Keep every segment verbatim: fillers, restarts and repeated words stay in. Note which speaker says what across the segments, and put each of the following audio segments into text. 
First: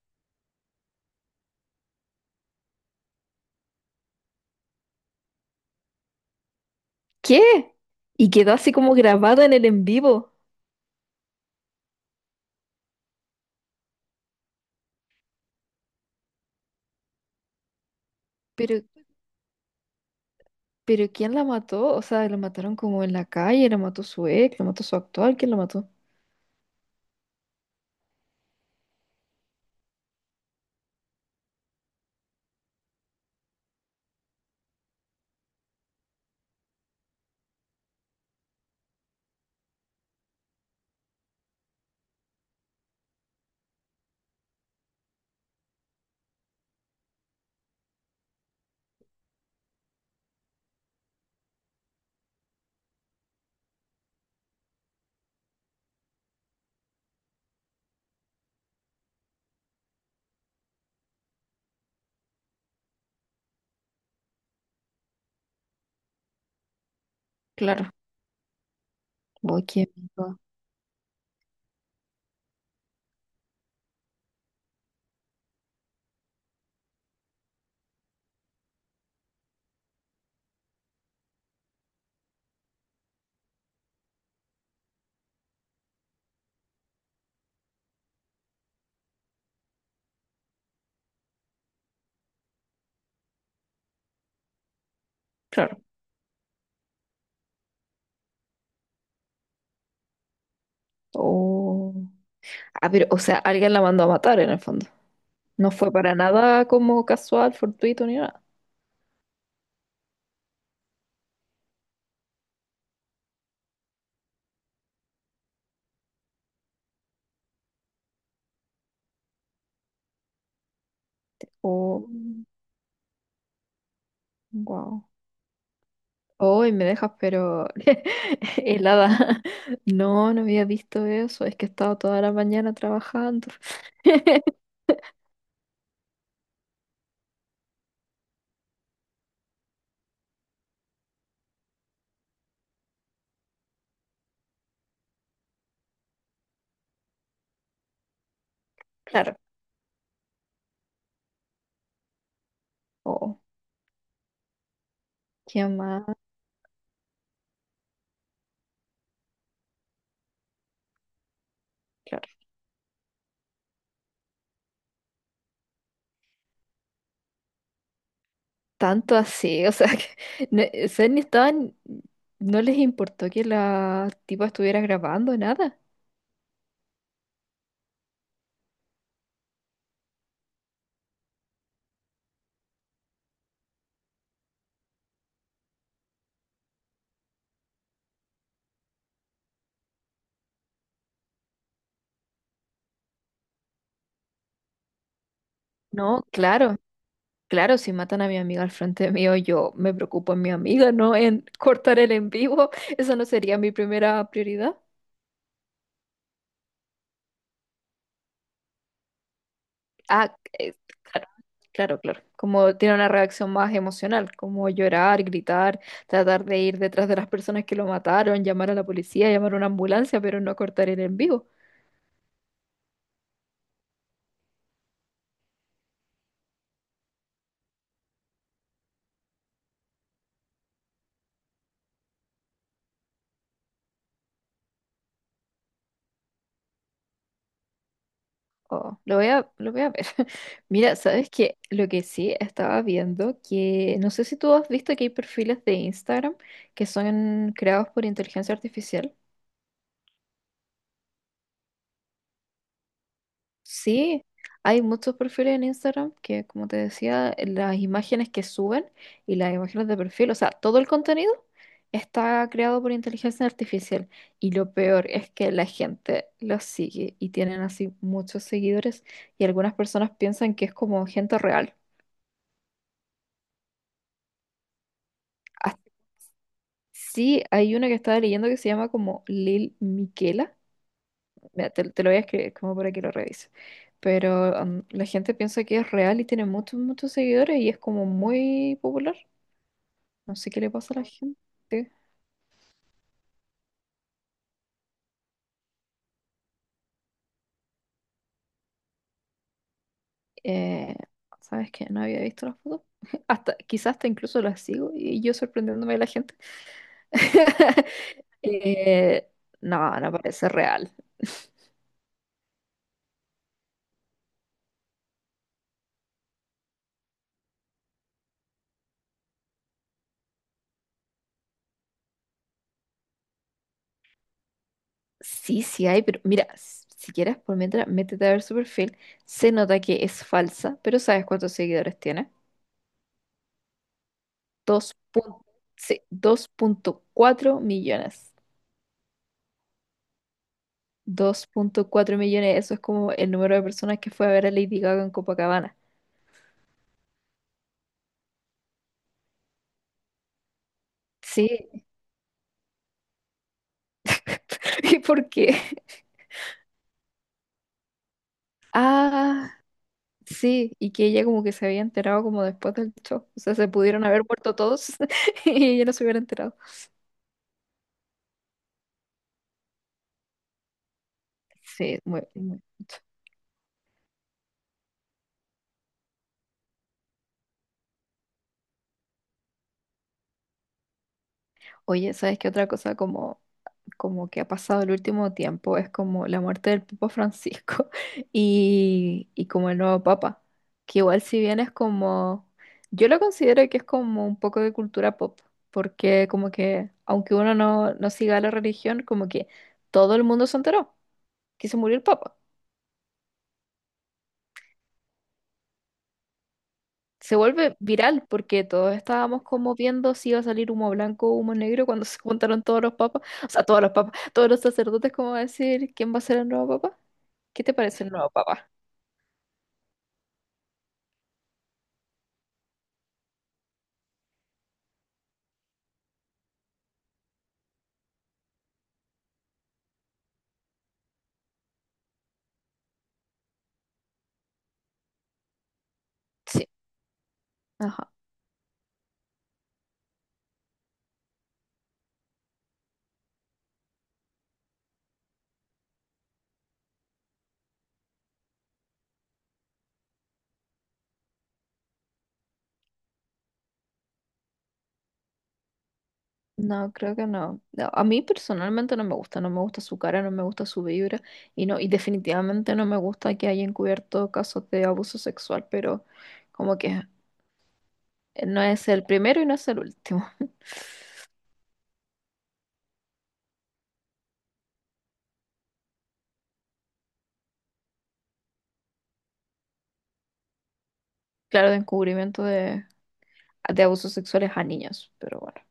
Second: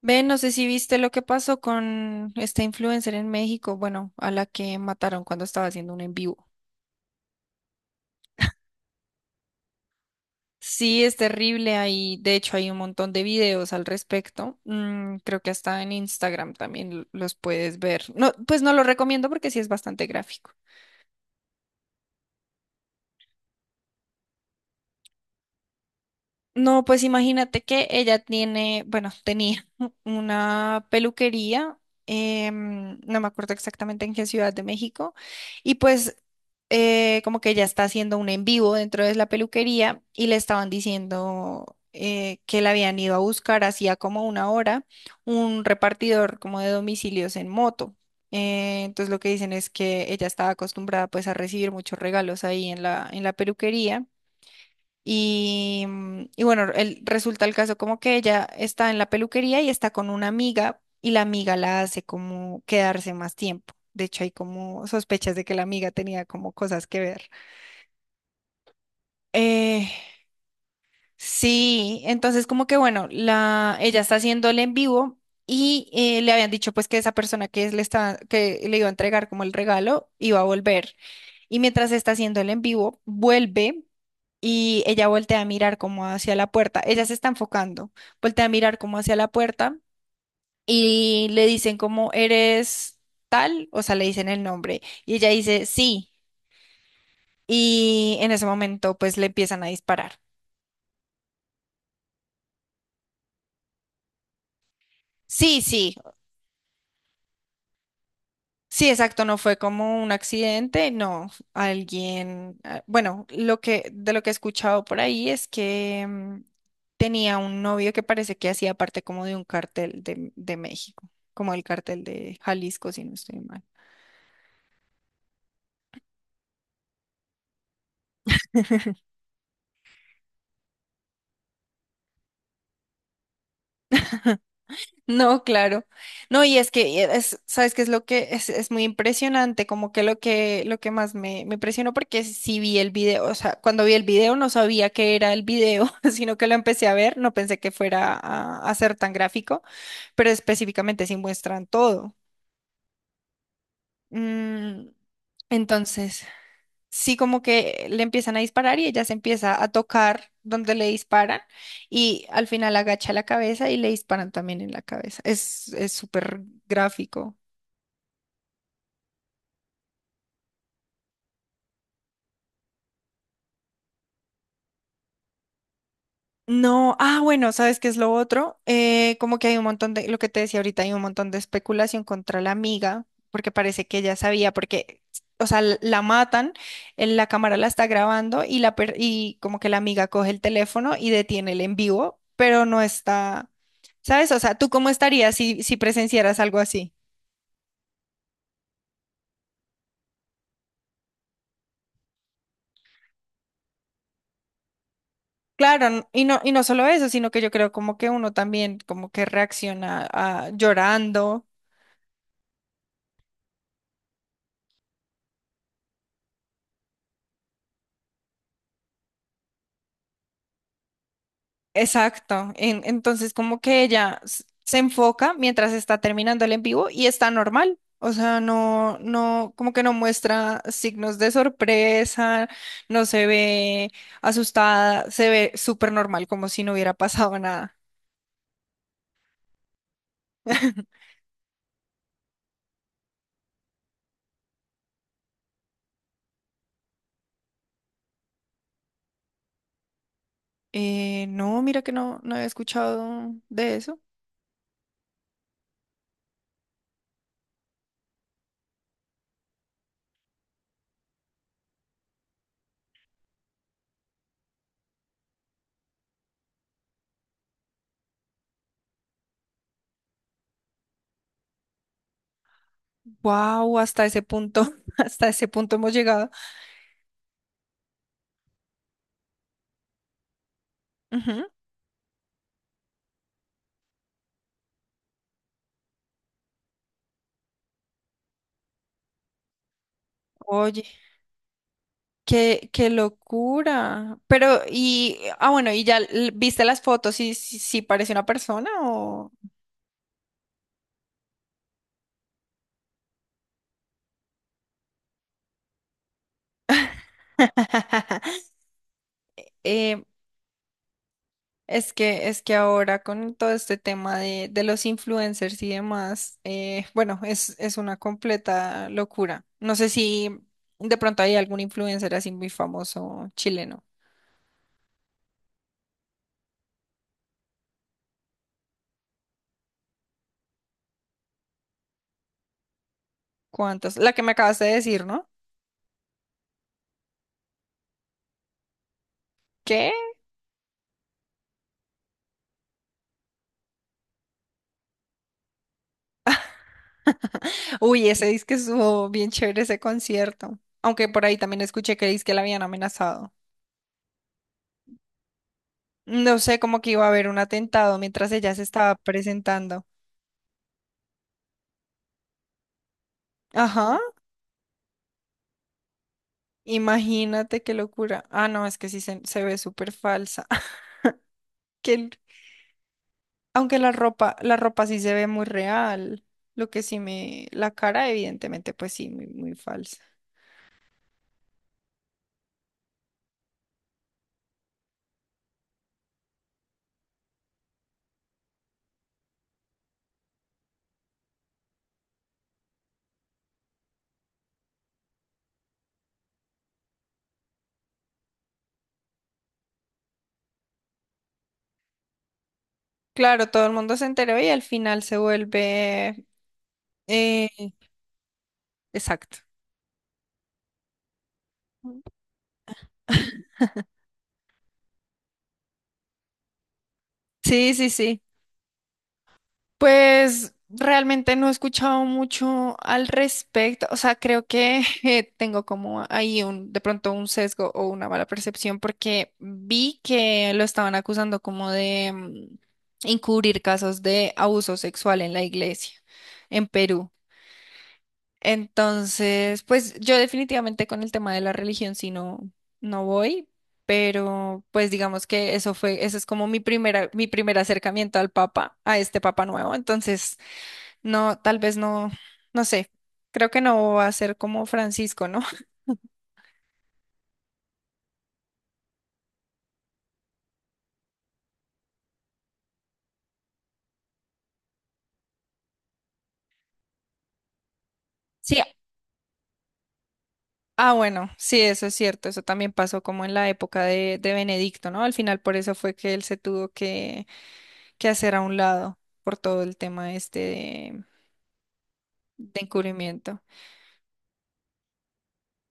Speaker 1: Ve, no sé si viste lo que pasó con esta influencer en México, bueno, a la que mataron cuando estaba haciendo un en vivo.
Speaker 2: ¿Qué? Y quedó así como grabado en el en vivo.
Speaker 1: Sí, es terrible. Hay, De hecho, hay un montón de videos al respecto. Mm, creo que hasta en Instagram también l- los puedes ver. No, pues no
Speaker 2: Pero,
Speaker 1: lo recomiendo porque sí es bastante gráfico.
Speaker 2: pero ¿quién la mató? O sea, la mataron como en la calle, la mató su ex, la mató su actual, ¿quién la mató?
Speaker 1: No, pues imagínate que ella tiene, bueno, tenía una peluquería, em, no me acuerdo exactamente en qué ciudad de México, y pues eh, como que ella está haciendo un en vivo dentro de la peluquería y le estaban diciendo eh, que la habían ido a buscar hacía como una hora un repartidor como de domicilios en moto. Eh, entonces lo que dicen es que ella estaba acostumbrada pues a recibir muchos regalos ahí en la, en la peluquería. Y, mm, y bueno, el- resulta el caso como que ella está en la peluquería y está con una amiga y la amiga la hace como quedarse más tiempo. De hecho, hay como sospechas de que la amiga tenía como cosas que ver.
Speaker 2: Claro. Oh,
Speaker 1: Eh,
Speaker 2: ¿quién mató?
Speaker 1: sí, entonces como que bueno, la, ella está haciendo el en vivo y eh, le habían dicho pues que esa persona que es- le estaba, que le iba a entregar como el regalo iba a volver. Y mientras está haciendo el en vivo, vuelve y ella voltea a mirar como hacia la puerta. Ella se está enfocando, voltea a mirar como hacia la puerta y le dicen como eres tal, o sea, le dicen el nombre y ella dice
Speaker 2: Claro.
Speaker 1: sí, y en ese momento pues le empiezan a disparar.
Speaker 2: Oh. Ah, pero, o sea, alguien la mandó a matar en el fondo.
Speaker 1: Sí,
Speaker 2: No fue
Speaker 1: sí.
Speaker 2: para nada como casual, fortuito ni nada.
Speaker 1: Sí, exacto, no fue como un accidente, no, alguien, ah, bueno, lo que de lo que he escuchado por ahí es que mm, tenía un novio que parece que hacía parte como de un cartel de, de México, como el cartel
Speaker 2: Oh,
Speaker 1: de Jalisco, si no estoy mal.
Speaker 2: wow. Oh, y me dejas, pero helada. No, no había visto eso. Es que he estado toda la mañana trabajando.
Speaker 1: No, claro. No, y es que eh, es, ¿sabes qué es lo que es, es muy impresionante? Como que lo que lo que más me, me impresionó porque sí vi el video, o sea, cuando vi el video no sabía que era el video, sino que lo empecé a ver, no pensé que fuera a a ser tan
Speaker 2: Claro.
Speaker 1: gráfico. Pero específicamente sí muestran todo.
Speaker 2: Oh.
Speaker 1: Mm,
Speaker 2: Qué mal,
Speaker 1: entonces, sí, como que le empiezan a disparar y ella se empieza a tocar donde le disparan y
Speaker 2: claro.
Speaker 1: al final agacha la cabeza y le disparan también en la cabeza. Es, es súper gráfico.
Speaker 2: Tanto así, o sea, que no, o sea, ni estaban, no les importó que la tipa estuviera grabando nada.
Speaker 1: No, ah, bueno, ¿sabes qué es lo otro? Eh, como que hay un montón de, lo que te decía ahorita, hay un montón de especulación contra la amiga, porque parece que ella sabía, porque, o sea, l- la matan, en la cámara la está grabando y, la per- y como que la amiga coge el teléfono y detiene el en vivo, pero no está, ¿sabes? O sea, ¿tú cómo estarías si, si
Speaker 2: No,
Speaker 1: presenciaras algo
Speaker 2: claro,
Speaker 1: así?
Speaker 2: claro, si matan a mi amiga al frente mío, yo me preocupo en mi amiga, no en cortar el en vivo. Eso no sería mi primera prioridad.
Speaker 1: Claro, n- y no, y no solo eso, sino que yo creo como que uno también como que reacciona
Speaker 2: Ah,
Speaker 1: ah,
Speaker 2: eh, claro,
Speaker 1: llorando.
Speaker 2: claro, claro. Como tiene una reacción más emocional, como llorar, gritar, tratar de ir detrás de las personas que lo mataron, llamar a la policía, llamar a una ambulancia, pero no cortar el en vivo.
Speaker 1: Exacto. En- entonces, como que ella s- se enfoca mientras está terminando el en vivo y está normal. O sea, no, no, como que no muestra signos de sorpresa, no se ve asustada, se ve súper normal, como si no hubiera pasado nada.
Speaker 2: Oh, lo voy a, lo voy a ver. Mira, ¿sabes qué? Lo que sí estaba viendo, que no sé si tú has visto que hay perfiles de Instagram que son creados por inteligencia artificial.
Speaker 1: Eh, no, mira que no, no había escuchado de eso.
Speaker 2: Sí, hay muchos perfiles en Instagram que, como te decía, las imágenes que suben y las imágenes de perfil, o sea, todo el contenido está creado por inteligencia artificial. Y lo peor es que la gente los sigue y tienen así muchos seguidores y algunas personas piensan que es como gente real.
Speaker 1: Wow, hasta ese punto, hasta ese punto hemos llegado.
Speaker 2: Sí, hay una que estaba leyendo que se llama como Lil Miquela.
Speaker 1: Ujú.
Speaker 2: Mira, te, te lo voy a escribir como para que lo revises. Pero um, la gente piensa que es real y tiene muchos, muchos seguidores y es como muy popular. No sé qué le
Speaker 1: Oye.
Speaker 2: pasa a la gente.
Speaker 1: Qué, qué locura. Pero, y, ah, bueno, y ya l- viste las fotos y si, si parece una persona o...
Speaker 2: Eh, ¿sabes qué? No había visto las fotos. Hasta, quizás hasta incluso las sigo y yo sorprendiéndome de la gente. Eh, no,
Speaker 1: Eh,
Speaker 2: no parece real.
Speaker 1: es que, es que ahora con todo este tema de, de los influencers y demás, eh, bueno, es, es una completa locura. No sé si de pronto hay algún influencer así muy famoso chileno.
Speaker 2: Sí, sí hay, pero mira, s- si quieres, por mientras, métete a ver su perfil. Se nota que es falsa, pero ¿sabes cuántos seguidores tiene?
Speaker 1: ¿Cuántos? La que me acabas de
Speaker 2: Dos dos
Speaker 1: decir, ¿no?
Speaker 2: punto punto sí, dos punto cuatro millones.
Speaker 1: ¿Qué?
Speaker 2: Dos punto cuatro millones, eso es como el número de personas que fue a ver a Lady Gaga en Copacabana.
Speaker 1: Uy, ese disque estuvo bien chévere ese concierto. Aunque por ahí también
Speaker 2: Sí.
Speaker 1: escuché que que la habían amenazado.
Speaker 2: ¿Y por qué?
Speaker 1: No sé, como que iba a haber un atentado mientras ella se estaba
Speaker 2: Ah,
Speaker 1: presentando.
Speaker 2: sí, y que ella como que se había enterado como después del show. O sea, se
Speaker 1: Ajá,
Speaker 2: pudieron haber muerto todos y ella no se hubiera enterado.
Speaker 1: imagínate qué locura. Ah, no, es que sí se, se ve súper falsa. Que,
Speaker 2: Sí,
Speaker 1: el-
Speaker 2: muy, muy.
Speaker 1: Aunque la ropa, la ropa sí se ve muy real. Lo que sí me, La cara, evidentemente, pues sí, muy, muy falsa.
Speaker 2: Oye, ¿sabes qué otra cosa como como que ha pasado el último tiempo es como la muerte del Papa Francisco y, y como el nuevo Papa, que igual si bien es como, yo lo considero que es como un poco de cultura pop, porque como que aunque uno no, no siga la religión, como que todo el mundo se enteró que se murió el Papa.
Speaker 1: Claro, todo el mundo se enteró y al final se vuelve.
Speaker 2: Se
Speaker 1: eh,
Speaker 2: vuelve viral porque todos
Speaker 1: exacto.
Speaker 2: estábamos como viendo si iba a salir humo blanco o humo negro cuando se juntaron todos los papas, o sea, todos los papas, todos los sacerdotes, como a decir quién va a ser el nuevo papa. ¿Qué
Speaker 1: Sí,
Speaker 2: te
Speaker 1: sí,
Speaker 2: parece el
Speaker 1: sí.
Speaker 2: nuevo papá?
Speaker 1: Pues realmente no he escuchado mucho al respecto, o sea, creo que eh, tengo como ahí un, de pronto un sesgo o una mala percepción porque vi que lo estaban acusando como de mm, encubrir casos de abuso sexual en la iglesia en
Speaker 2: Sí,
Speaker 1: Perú.
Speaker 2: ajá.
Speaker 1: Entonces, pues yo definitivamente con el tema de la religión sí no, no voy, pero pues digamos que eso fue, ese es como mi primera, mi primer acercamiento al Papa, a este Papa nuevo. Entonces, no, tal vez no, no sé. Creo que no va a ser como Francisco, ¿no?
Speaker 2: No, creo que no. No, a mí personalmente no me gusta, no me gusta su cara, no me gusta su vibra y no, y definitivamente no me gusta que haya encubierto casos de abuso sexual, pero como que
Speaker 1: Sí.
Speaker 2: no es el primero y no es el último.
Speaker 1: Ah, bueno, sí, eso es cierto. Eso también pasó como en la época de, de Benedicto, ¿no? Al final por eso fue que él se tuvo que, que hacer a un lado por todo el tema este de,
Speaker 2: Claro, de encubrimiento
Speaker 1: de
Speaker 2: de,
Speaker 1: encubrimiento.
Speaker 2: de abusos sexuales a niños, pero bueno.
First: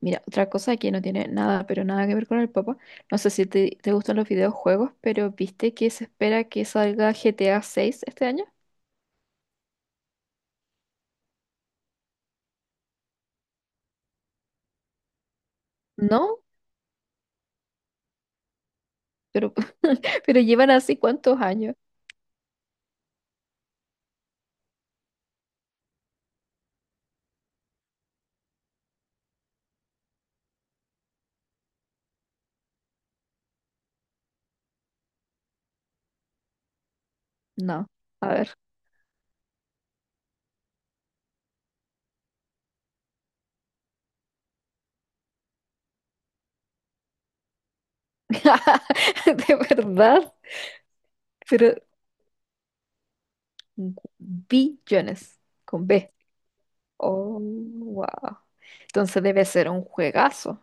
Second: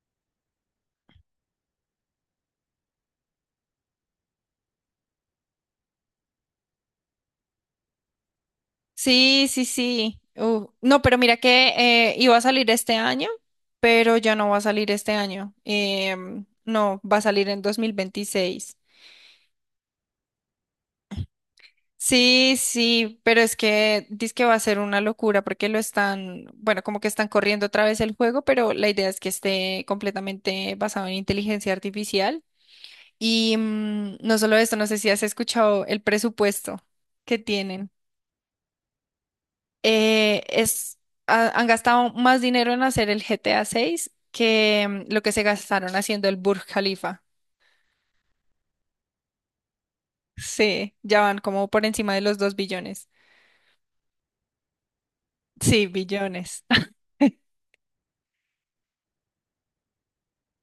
Speaker 2: Mira, otra cosa que no tiene nada, pero nada que ver con el papá. No sé si te, te gustan los videojuegos, pero ¿viste que se espera que salga G T A seis este año?
Speaker 1: Sí, sí, sí. Uh, no, pero mira que eh, iba a salir este año, pero ya no va a salir este año.
Speaker 2: No,
Speaker 1: Em, no, va a salir en dos mil veintiséis.
Speaker 2: pero, pero llevan así cuántos años.
Speaker 1: Sí, sí, pero es que dice que va a ser una locura porque lo están, bueno, como que están corriendo otra vez el juego, pero la idea es que esté completamente basado en inteligencia artificial. Y mm, no solo esto, no sé si has escuchado el presupuesto que
Speaker 2: No,
Speaker 1: tienen.
Speaker 2: a ver.
Speaker 1: Eh, es, ha- Han gastado más dinero en hacer el G T A seis que mm, lo que se gastaron haciendo el Burj Khalifa.
Speaker 2: De verdad,
Speaker 1: Sí, ya van como
Speaker 2: pero
Speaker 1: por encima de los dos billones.
Speaker 2: billones
Speaker 1: Sí,
Speaker 2: con B.
Speaker 1: billones.
Speaker 2: Oh, wow. Entonces debe ser un juegazo.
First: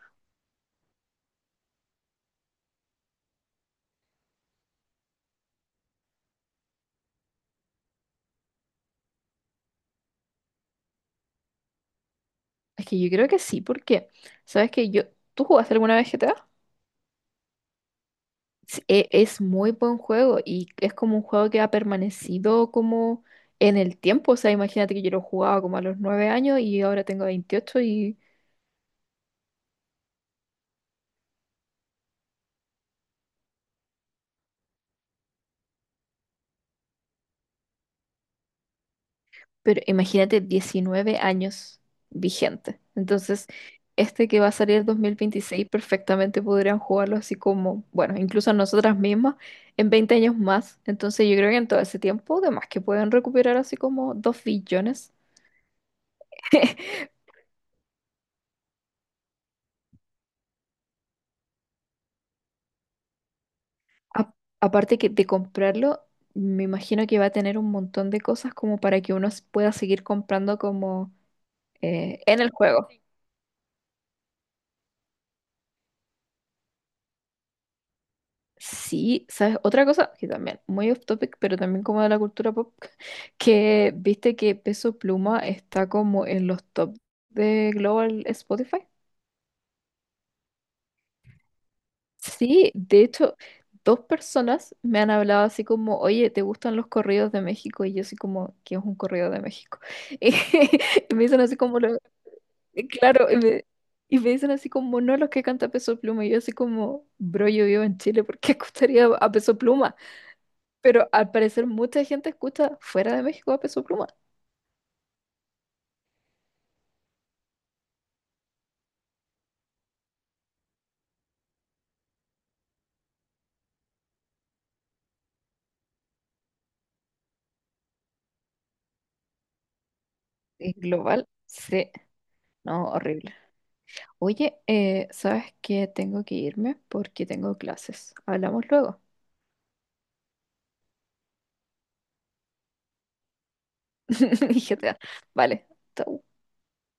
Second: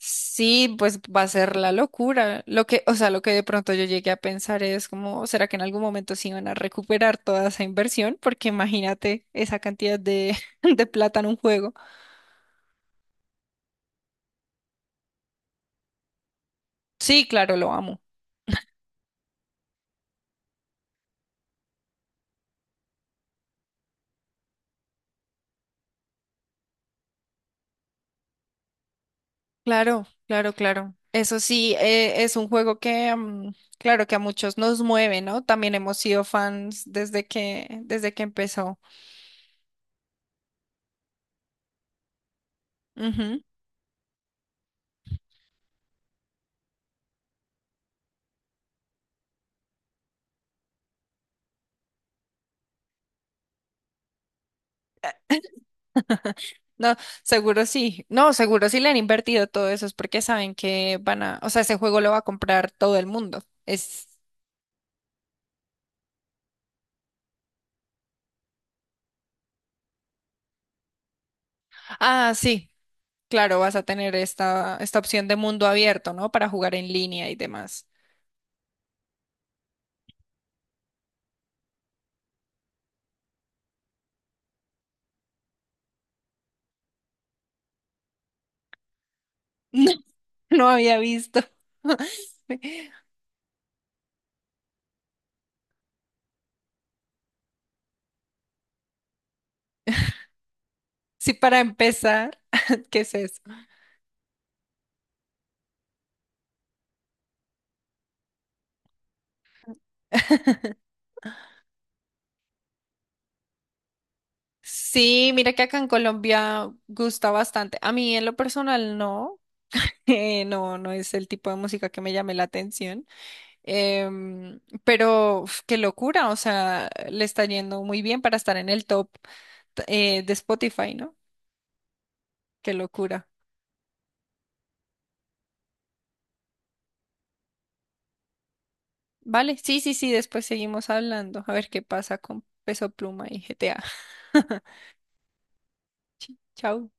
Speaker 1: Sí, pues va a ser la locura. Lo que, o sea, lo que de pronto yo llegué a pensar es como, ¿será que en algún momento se iban a recuperar toda esa inversión? Porque imagínate esa cantidad de, de plata en un juego.
Speaker 2: Es que yo creo que sí, porque, ¿sabes que yo, ¿tú jugaste alguna vez G T A?
Speaker 1: Sí, claro, lo amo.
Speaker 2: Sí, e- Es muy buen juego y es como un juego que ha permanecido como en el tiempo. O sea, imagínate que yo lo jugaba como a los nueve años y ahora tengo veintiocho y.
Speaker 1: Claro, claro, claro. Eso sí, eh, es un juego que, mm, claro, que a muchos nos mueve, ¿no? También hemos sido fans desde que, desde que empezó.
Speaker 2: Pero imagínate diecinueve años vigente.
Speaker 1: Ujú.
Speaker 2: Entonces, este que va a salir el dos mil veintiséis perfectamente podrían jugarlo así como, bueno, incluso nosotras mismas en veinte años más. Entonces, yo creo que en todo ese tiempo, además que pueden recuperar así como dos billones.
Speaker 1: No, seguro sí. No, seguro sí le han invertido todo eso, es porque saben que van a, o sea, ese juego lo va a comprar todo el mundo. Es,
Speaker 2: A- aparte que de comprarlo, me imagino que va a tener un montón de cosas como para que uno s- pueda seguir comprando como eh,
Speaker 1: ah,
Speaker 2: en el
Speaker 1: sí,
Speaker 2: juego.
Speaker 1: claro, vas a tener esta, esta opción de mundo abierto, ¿no? Para jugar en línea y demás.
Speaker 2: Sí, ¿sabes? Otra cosa que también, muy off topic, pero también como de la cultura pop, que viste que Peso Pluma está como en los top de Global Spotify.
Speaker 1: No, no había visto.
Speaker 2: Sí, de hecho, dos personas me han hablado así como, oye, ¿te gustan los corridos de México? Y yo así como, ¿qué es un corrido de México? Y, me
Speaker 1: Sí,
Speaker 2: dicen así
Speaker 1: para
Speaker 2: como, lo-
Speaker 1: empezar, ¿qué es
Speaker 2: claro, y
Speaker 1: eso?
Speaker 2: me, y me dicen así como, no los que canta Peso Pluma. Y yo así como, bro, yo vivo en Chile, ¿por qué escucharía a Peso Pluma? Pero al parecer mucha gente escucha fuera de México a Peso Pluma.
Speaker 1: Sí, mira que acá en Colombia gusta bastante. A mí en lo personal no. Eh, no, no es el tipo de música que me llame la atención. Em, pero uf, qué locura, o sea, le está yendo muy bien para estar en el top, eh, de
Speaker 2: Es
Speaker 1: Spotify, ¿no?
Speaker 2: global, sí.
Speaker 1: Qué
Speaker 2: No,
Speaker 1: locura.
Speaker 2: horrible. Oye, eh, ¿sabes qué? Tengo que irme porque tengo clases. Hablamos luego.
Speaker 1: Vale, sí, sí, sí, después seguimos hablando, a ver qué pasa con Peso Pluma y G T A.
Speaker 2: G T A. Vale. Chao.
Speaker 1: Chao.